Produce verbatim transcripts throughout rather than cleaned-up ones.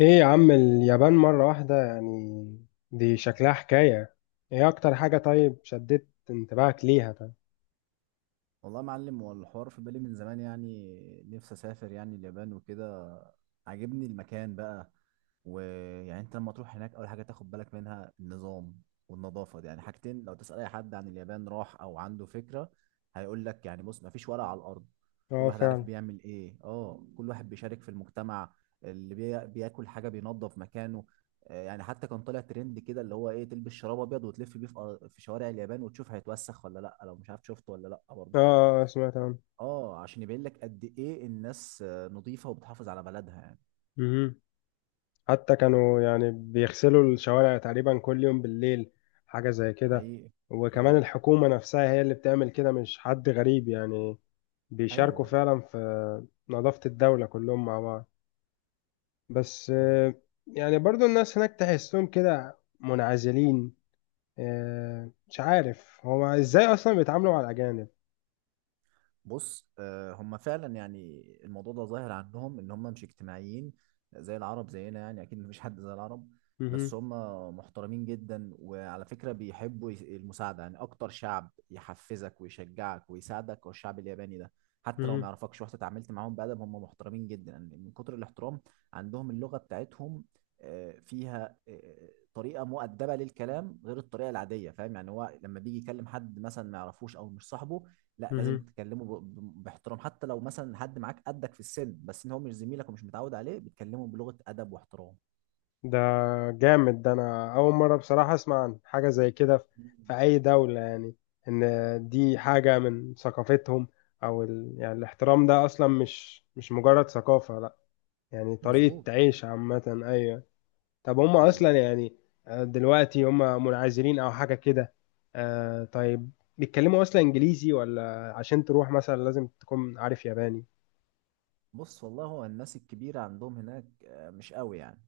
ايه يا عم اليابان مرة واحدة يعني؟ دي شكلها حكاية. ايه اكتر حاجة طيب شدت انتباهك ليها طيب؟ والله يا معلم، هو الحوار في بالي من زمان، يعني نفسي اسافر يعني اليابان وكده. عاجبني المكان بقى. ويعني انت لما تروح هناك اول حاجه تاخد بالك منها النظام والنظافه، دي يعني حاجتين. لو تسال اي حد عن اليابان راح او عنده فكره هيقول لك، يعني بص، ما فيش ورق على الارض. كل اه واحد عارف فعلا. بيعمل ايه. اه، كل واحد بيشارك في المجتمع. اللي بي... بياكل حاجه بينظف مكانه. آه، يعني حتى كان طالع ترند كده، اللي هو ايه، تلبس شراب ابيض وتلف بيه في أر- في شوارع اليابان وتشوف هيتوسخ ولا لا. لو مش عارف شفته ولا لا برضه. اه، آه، سمعت عنه. اه، عشان يبين لك قد ايه الناس آه، نظيفة وبتحافظ على بلدها يعني. مهم. حتى كانوا يعني بيغسلوا الشوارع تقريبا كل يوم بالليل، حاجة زي كده. حقيقي. وكمان حقيقي. الحكومة نفسها هي اللي بتعمل كده، مش حد غريب يعني. بيشاركوا ايوه. فعلا في نظافة الدولة كلهم مع بعض. بس، آه، مظبوط. يعني برضو الناس هناك تحسهم كده منعزلين. آه، مش عارف هو ازاي اصلا بيتعاملوا مع الاجانب. بص، آه، هم فعلا، يعني الموضوع ده ظاهر عنهم ان هم مش اجتماعيين زي العرب، زينا يعني، اكيد مفيش حد زي العرب. بس مهم، هم محترمين جدا، وعلى فكرة بيحبوا يس- المساعدة. يعني اكتر شعب يحفزك ويشجعك ويساعدك هو الشعب الياباني ده. حتى لو ما مهم، يعرفكش، رحت اتعاملت معاهم بأدب، هم محترمين جدا. يعني من كتر الاحترام عندهم اللغة بتاعتهم آه، فيها آه، طريقة مؤدبة للكلام غير الطريقة العادية، فاهم يعني. هو لما بيجي يكلم حد مثلا ما يعرفوش او مش صاحبه، لا، لازم مهم. تكلمه ب- ب- باحترام. حتى لو مثلا حد معاك قدك في السن، بس ان هو مش زميلك ومش متعود عليه، بتكلمه بلغة ادب واحترام. ده جامد، ده انا اول مره بصراحه اسمع عن حاجه زي كده في مم. في اي دوله يعني، ان دي حاجه من ثقافتهم. او ال... يعني الاحترام ده اصلا مش مش مجرد ثقافه، لا. يعني مظبوط. طريقه عيش عامه، ايوه. طب هم اصلا حقيقي. يعني، آه، دلوقتي هم منعزلين او حاجه كده. آه، طيب. بيتكلموا اصلا انجليزي ولا عشان تروح مثلا لازم تكون عارف ياباني؟ بص والله، هو الناس الكبيرة عندهم هناك آه، مش قوي يعني،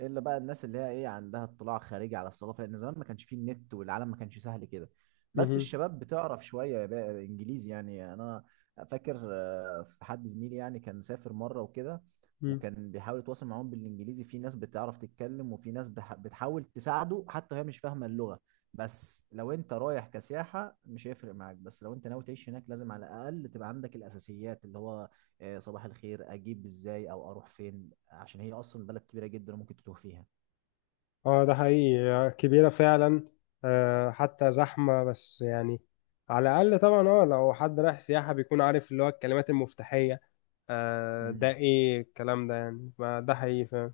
الا بقى الناس اللي هي ايه، عندها اطلاع خارجي على الثقافه، لان زمان ما كانش فيه النت والعالم ما كانش سهل كده. بس مهم. الشباب بتعرف شويه بقى انجليزي يعني. يعني انا فاكر آه، في حد زميلي يعني كان سافر مره وكده، مم. وكان بيحاول يتواصل معاهم بالانجليزي، في ناس بتعرف تتكلم وفي ناس بح- بتحاول تساعده حتى وهي مش فاهمه اللغه. بس لو انت رايح كسياحه مش هيفرق معاك، بس لو انت ناوي تعيش هناك لازم على الاقل تبقى عندك الاساسيات، اللي هو آه، صباح الخير، اجيب ازاي او اروح فين، عشان هي اصلا بلد كبيره جدا وممكن تتوه فيها. اه ده حقيقي، كبيرة فعلا. آه حتى زحمة بس يعني. على الأقل طبعا اه لو حد رايح سياحة بيكون عارف اللي هو الكلمات المفتاحية. آه ده امم ايه الكلام ده يعني؟ ما ده حقيقي فعلا.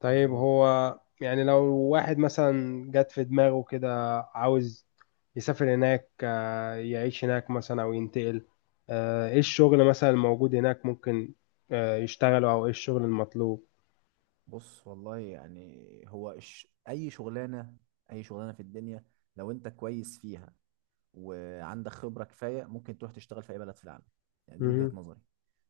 طيب مظبوط. هو يعني لو واحد مثلا جات في دماغه كده عاوز يسافر هناك، آه يعيش هناك مثلا أو ينتقل، آه ايه الشغل مثلا الموجود هناك ممكن آه يشتغله، أو ايه الشغل المطلوب؟ بص والله، يعني هو الش... اي شغلانه، اي شغلانه في الدنيا، لو انت كويس فيها وعندك خبره كفايه، ممكن تروح تشتغل في اي بلد في العالم. يعني دي وجهه مهم. نظري.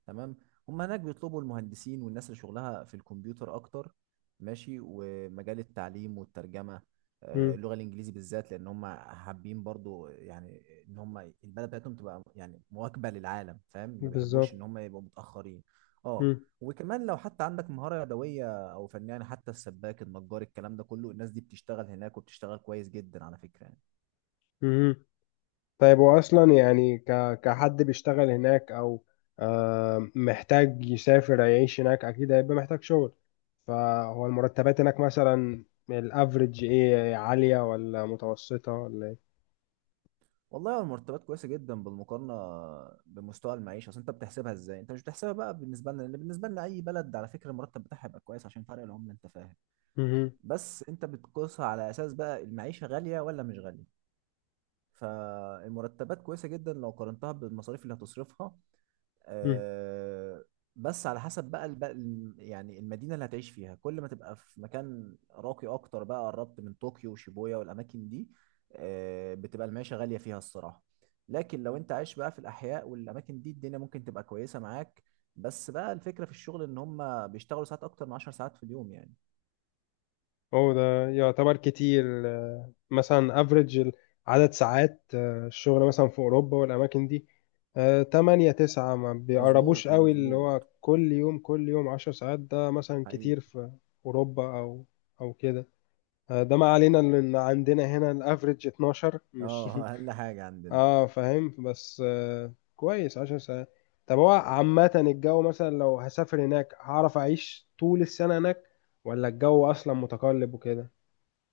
تمام. هم هناك بيطلبوا المهندسين والناس اللي شغلها في الكمبيوتر اكتر. ماشي. ومجال التعليم والترجمه آه، مم. اللغه الانجليزي بالذات، لان هم حابين برضو يعني ان هم البلد بتاعتهم تبقى يعني مواكبه للعالم، فاهم. ما بيحبوش بالظبط. ان هم يبقوا متاخرين. اه. مم. وكمان لو حتى عندك مهاره يدويه او فن يعني، حتى السباك، النجار، الكلام ده كله، الناس دي بتشتغل هناك وبتشتغل كويس جدا على فكره. مم. طيب هو اصلا يعني ك... كحد بيشتغل هناك، او آه محتاج يسافر يعيش هناك، اكيد هيبقى محتاج شغل. فهو المرتبات هناك مثلا، الافريج ايه، عالية ولا متوسطة ولا ايه؟ والله هو المرتبات كويسه جدا بالمقارنه بمستوى المعيشه. اصل انت بتحسبها ازاي؟ انت مش بتحسبها بقى بالنسبه لنا، لان بالنسبه لنا اي بلد على فكره المرتب بتاعها يبقى كويس عشان فرق العمله، انت فاهم. مم. بس انت بتقيسها على اساس بقى المعيشه غاليه ولا مش غاليه. فالمرتبات كويسة جدا لو قارنتها بالمصاريف اللي هتصرفها. مم. آه، بس على حسب بقى الب... ال- يعني المدينة اللي هتعيش فيها. كل ما تبقى في مكان راقي أكتر، بقى قربت من طوكيو وشيبويا والأماكن دي، آه، بتبقى المعيشة غالية فيها الصراحة. لكن لو أنت عايش بقى في الأحياء والأماكن دي، الدنيا ممكن تبقى كويسة معاك. بس بقى الفكرة في الشغل، إن هم بيشتغلوا ساعات أكتر من عشر ساعات في اليوم يعني. هو ده يعتبر كتير آه، مثلا افريج عدد ساعات آه، الشغل مثلا في اوروبا والاماكن دي؟ آه، تمانية تسعة ما مظبوط بيقربوش قوي، اللي مظبوط. هو كل يوم كل يوم عشر ساعات ده مثلا حقيقي. كتير في اوروبا، او او كده. آه، ده ما علينا، ان عندنا هنا الافريج اثنا عشر مش اه أقل حاجة عندنا. اه، فاهم، بس آه، كويس عشر ساعات. طب هو عامة الجو مثلا لو هسافر هناك هعرف اعيش طول السنة هناك، ولا الجو اصلا متقلب وكده؟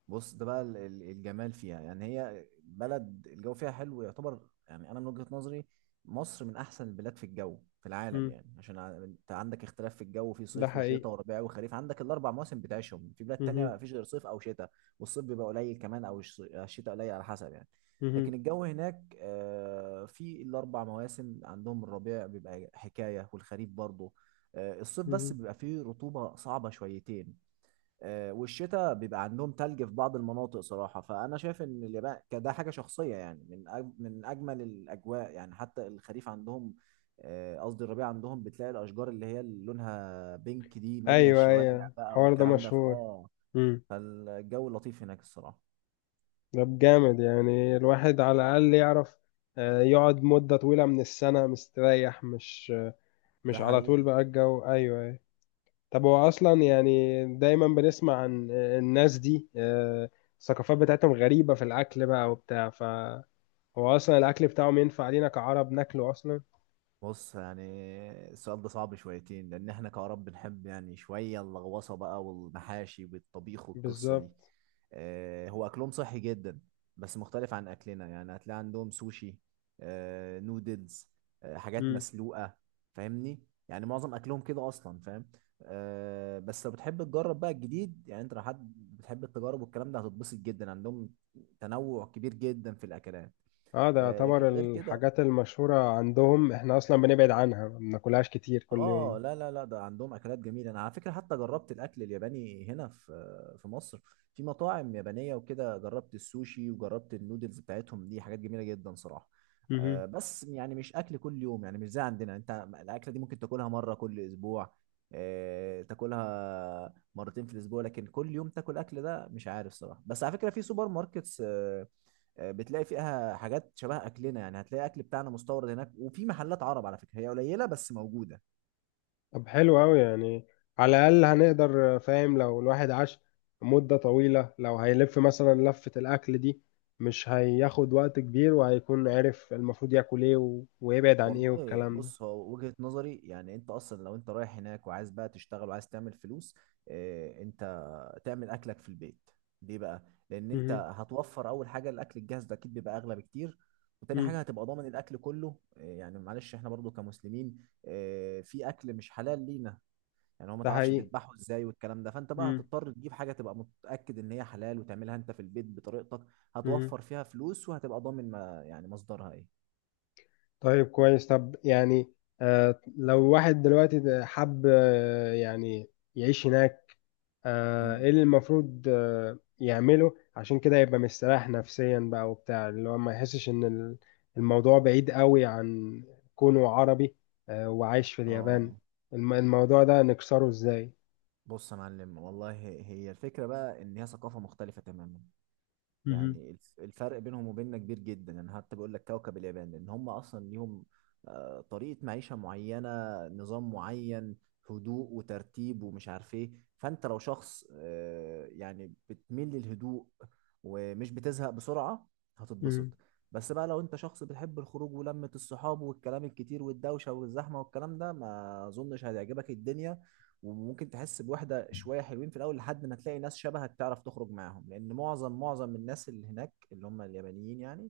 بص، ده بقى ال- ال- الجمال فيها. يعني هي بلد الجو فيها حلو يعتبر. يعني انا من وجهة نظري مصر من احسن البلاد في الجو في العالم، يعني عشان ع- انت عندك اختلاف في الجو، في ده صيف حقيقي. وشتاء وربيع وخريف، عندك الاربع مواسم بتعيشهم. في بلاد تانية مهم. ما فيش غير صيف او شتاء، والصيف بيبقى قليل كمان او الش- الشتاء قليل، على حسب يعني. لكن مهم. الجو هناك آه، في الاربع مواسم عندهم. الربيع بيبقى حكاية والخريف برضه. آه، الصيف بس مهم. بيبقى فيه رطوبة صعبة شويتين. آه، والشتاء بيبقى عندهم تلج في بعض المناطق صراحة. فأنا شايف إن اليابان كده، حاجة شخصية يعني، من أج- من أجمل الأجواء يعني. حتى الخريف عندهم، آه، قصدي الربيع عندهم، بتلاقي الأشجار اللي هي اللي لونها بينك دي مالية ايوه، الشوارع ايوه، بقى الحوار ده والكلام ده ف- مشهور. آه مم. فالجو لطيف هناك الصراحة. ده جامد، يعني الواحد على الاقل يعرف آه، يقعد مده طويله من السنه مستريح، مش مش ده على طول حقيقي. بقى الجو، ايوه، أيوة. طب هو اصلا يعني دايما بنسمع عن آه، الناس دي، آه، الثقافات بتاعتهم غريبه في الاكل بقى وبتاع، فهو اصلا الاكل بتاعهم ينفع لينا كعرب ناكله اصلا؟ بص يعني، السؤال ده صعب شويتين، لان احنا كعرب بنحب يعني شويه اللغوصه بقى والمحاشي والطبيخ والقصه دي. بالظبط. آه، هو اكلهم صحي جدا بس مختلف عن اكلنا. يعني هتلاقي عندهم سوشي، آه، نودلز، آه، حاجات مسلوقه، فاهمني. يعني معظم اكلهم كده اصلا، فاهم. آه، بس لو بتحب تجرب بقى الجديد، يعني انت لو حد بتحب التجارب والكلام ده هتتبسط جدا عندهم. تنوع كبير جدا في الاكلات. اه، ده آه، لكن يعتبر غير كده، الحاجات المشهورة عندهم احنا اصلا بنبعد عنها، ما بناكلهاش كتير كل اه يوم. لا لا لا، ده عندهم اكلات جميله. انا على فكره حتى جربت الاكل الياباني هنا في في مصر، في مطاعم يابانيه وكده. جربت السوشي وجربت النودلز بتاعتهم دي، حاجات جميله جدا صراحه. مهم. آه بس يعني مش اكل كل يوم، يعني مش زي عندنا. انت الاكله دي ممكن تاكلها مره كل اسبوع، آه تاكلها مرتين في الاسبوع، لكن كل يوم تاكل اكل ده مش عارف صراحه. بس على فكره في سوبر ماركتس آه آه، بتلاقي فيها حاجات شبه اكلنا. يعني هتلاقي اكل بتاعنا مستورد هناك، وفي محلات عرب على فكره، هي قليله بس موجوده. طب حلو أوي يعني، على الأقل هنقدر فاهم لو الواحد عاش مدة طويلة، لو هيلف مثلا لفة الأكل دي مش هياخد وقت كبير، وهيكون عارف المفروض ياكل ايه و... ويبعد عن ايه والله والكلام ده. بص، هو وجهة نظري، يعني انت اصلا لو انت رايح هناك وعايز بقى تشتغل وعايز تعمل فلوس، اه، انت تعمل اكلك في البيت. ليه بقى؟ لان انت مهم. هتوفر. اول حاجة الاكل الجاهز ده اكيد بيبقى اغلى بكتير، وتاني مم. حاجة هتبقى ضامن الاكل كله. اه يعني معلش، احنا برضو كمسلمين اه في اكل مش حلال لينا. يعني هو ما ده تعرفش حقيقي. بيذبحوا ازاي والكلام ده، فانت بقى مم. هتضطر تجيب حاجة تبقى متأكد ان هي حلال وتعملها انت في البيت بطريقتك. مهم. هتوفر فيها فلوس وهتبقى ضامن ما يعني مصدرها ايه. طيب كويس، طب يعني آه لو واحد دلوقتي حب آه يعني يعيش هناك، آه، مم. ايه اللي المفروض آه، يعمله عشان كده يبقى مستريح نفسيا بقى وبتاع، اللي هو ما يحسش ان ال- الموضوع بعيد قوي عن كونه عربي، آه، وعايش في اليابان، اه. الم- الموضوع ده نكسره ازاي؟ بص يا معلم والله، هي الفكرة بقى إن هي ثقافة مختلفة تماما. مهم. يعني الف- الفرق بينهم وبيننا كبير جدا. أنا حتى بقول لك كوكب اليابان، لأن هم أصلا ليهم آه، طريقة معيشة معينة، نظام معين، هدوء وترتيب ومش عارف إيه. فأنت لو شخص آه، يعني بتميل للهدوء ومش بتزهق بسرعة، هتتبسط. مهم. بس بقى لو أنت شخص بتحب الخروج ولمة الصحاب والكلام الكتير والدوشة والزحمة والكلام ده، ما أظنش هتعجبك الدنيا. وممكن تحس بوحدة شوية، حلوين في الأول لحد ما تلاقي ناس شبهك تعرف تخرج معاهم، لأن معظم معظم الناس اللي هناك اللي هم اليابانيين يعني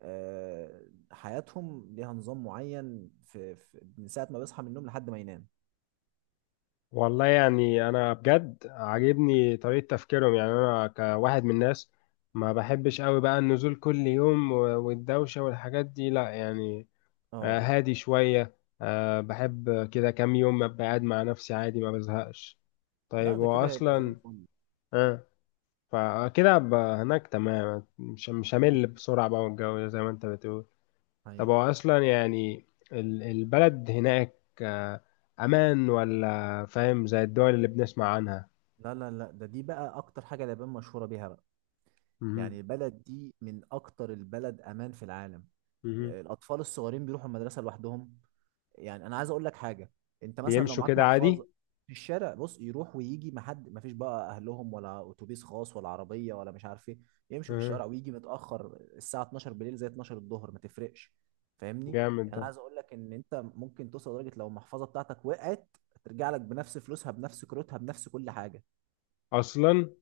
آه، حياتهم ليها نظام معين في, في من ساعة ما بيصحى من النوم لحد ما ينام. والله يعني انا بجد عاجبني طريقة تفكيرهم، يعني انا كواحد من الناس ما بحبش قوي بقى النزول كل يوم و- والدوشة والحاجات دي، لا يعني. آه، اه هادي شوية. آه، بحب كده كام يوم أبقى قاعد مع نفسي عادي ما بزهقش. لا، طيب ده هو كده هيبقى زي أصلا، الفل. آه فكده أبقى هناك تمام، مش مش مم. همل بسرعة بقى، والجو ده زي ما أنت بتقول. طب هي، هو أصلا يعني ال- البلد هناك آه، أمان ولا فاهم زي الدول اللي بنسمع عنها؟ لا لا لا، ده دي بقى أكتر حاجة اليابان مشهورة بيها بقى. مهم. يعني البلد دي من أكتر البلد أمان في العالم. مهم. الأطفال الصغيرين بيروحوا المدرسة لوحدهم. يعني انا عايز اقول لك حاجه، انت مثلا لو بيمشوا معاك كده محفظه عادي. في الشارع، بص، يروح ويجي، ما حد، ما فيش بقى اهلهم ولا اتوبيس خاص ولا عربيه ولا مش عارف ايه. يمشوا في مهم. الشارع ويجي متاخر الساعه اتناشر بالليل، زي اتناشر الظهر ما تفرقش. فاهمني؟ جامد يعني ده. انا عايز اقول لك ان انت ممكن توصل لدرجه لو المحفظه بتاعتك وقعت ترجع لك بنفس فلوسها، بنفس كروتها، بنفس كل حاجه. أصلا.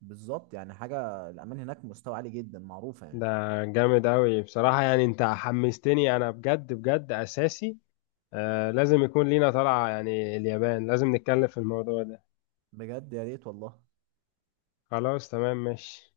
بالظبط، يعني حاجه الامان هناك مستوى عالي جدا، معروفه ده يعني. جامد أوي بصراحة، يعني أنت حمستني، أنا بجد، بجد أساسي. آه لازم يكون لينا طلعة يعني اليابان، لازم نتكلم في الموضوع ده. بجد يا ريت والله. خلاص، تمام، ماشي.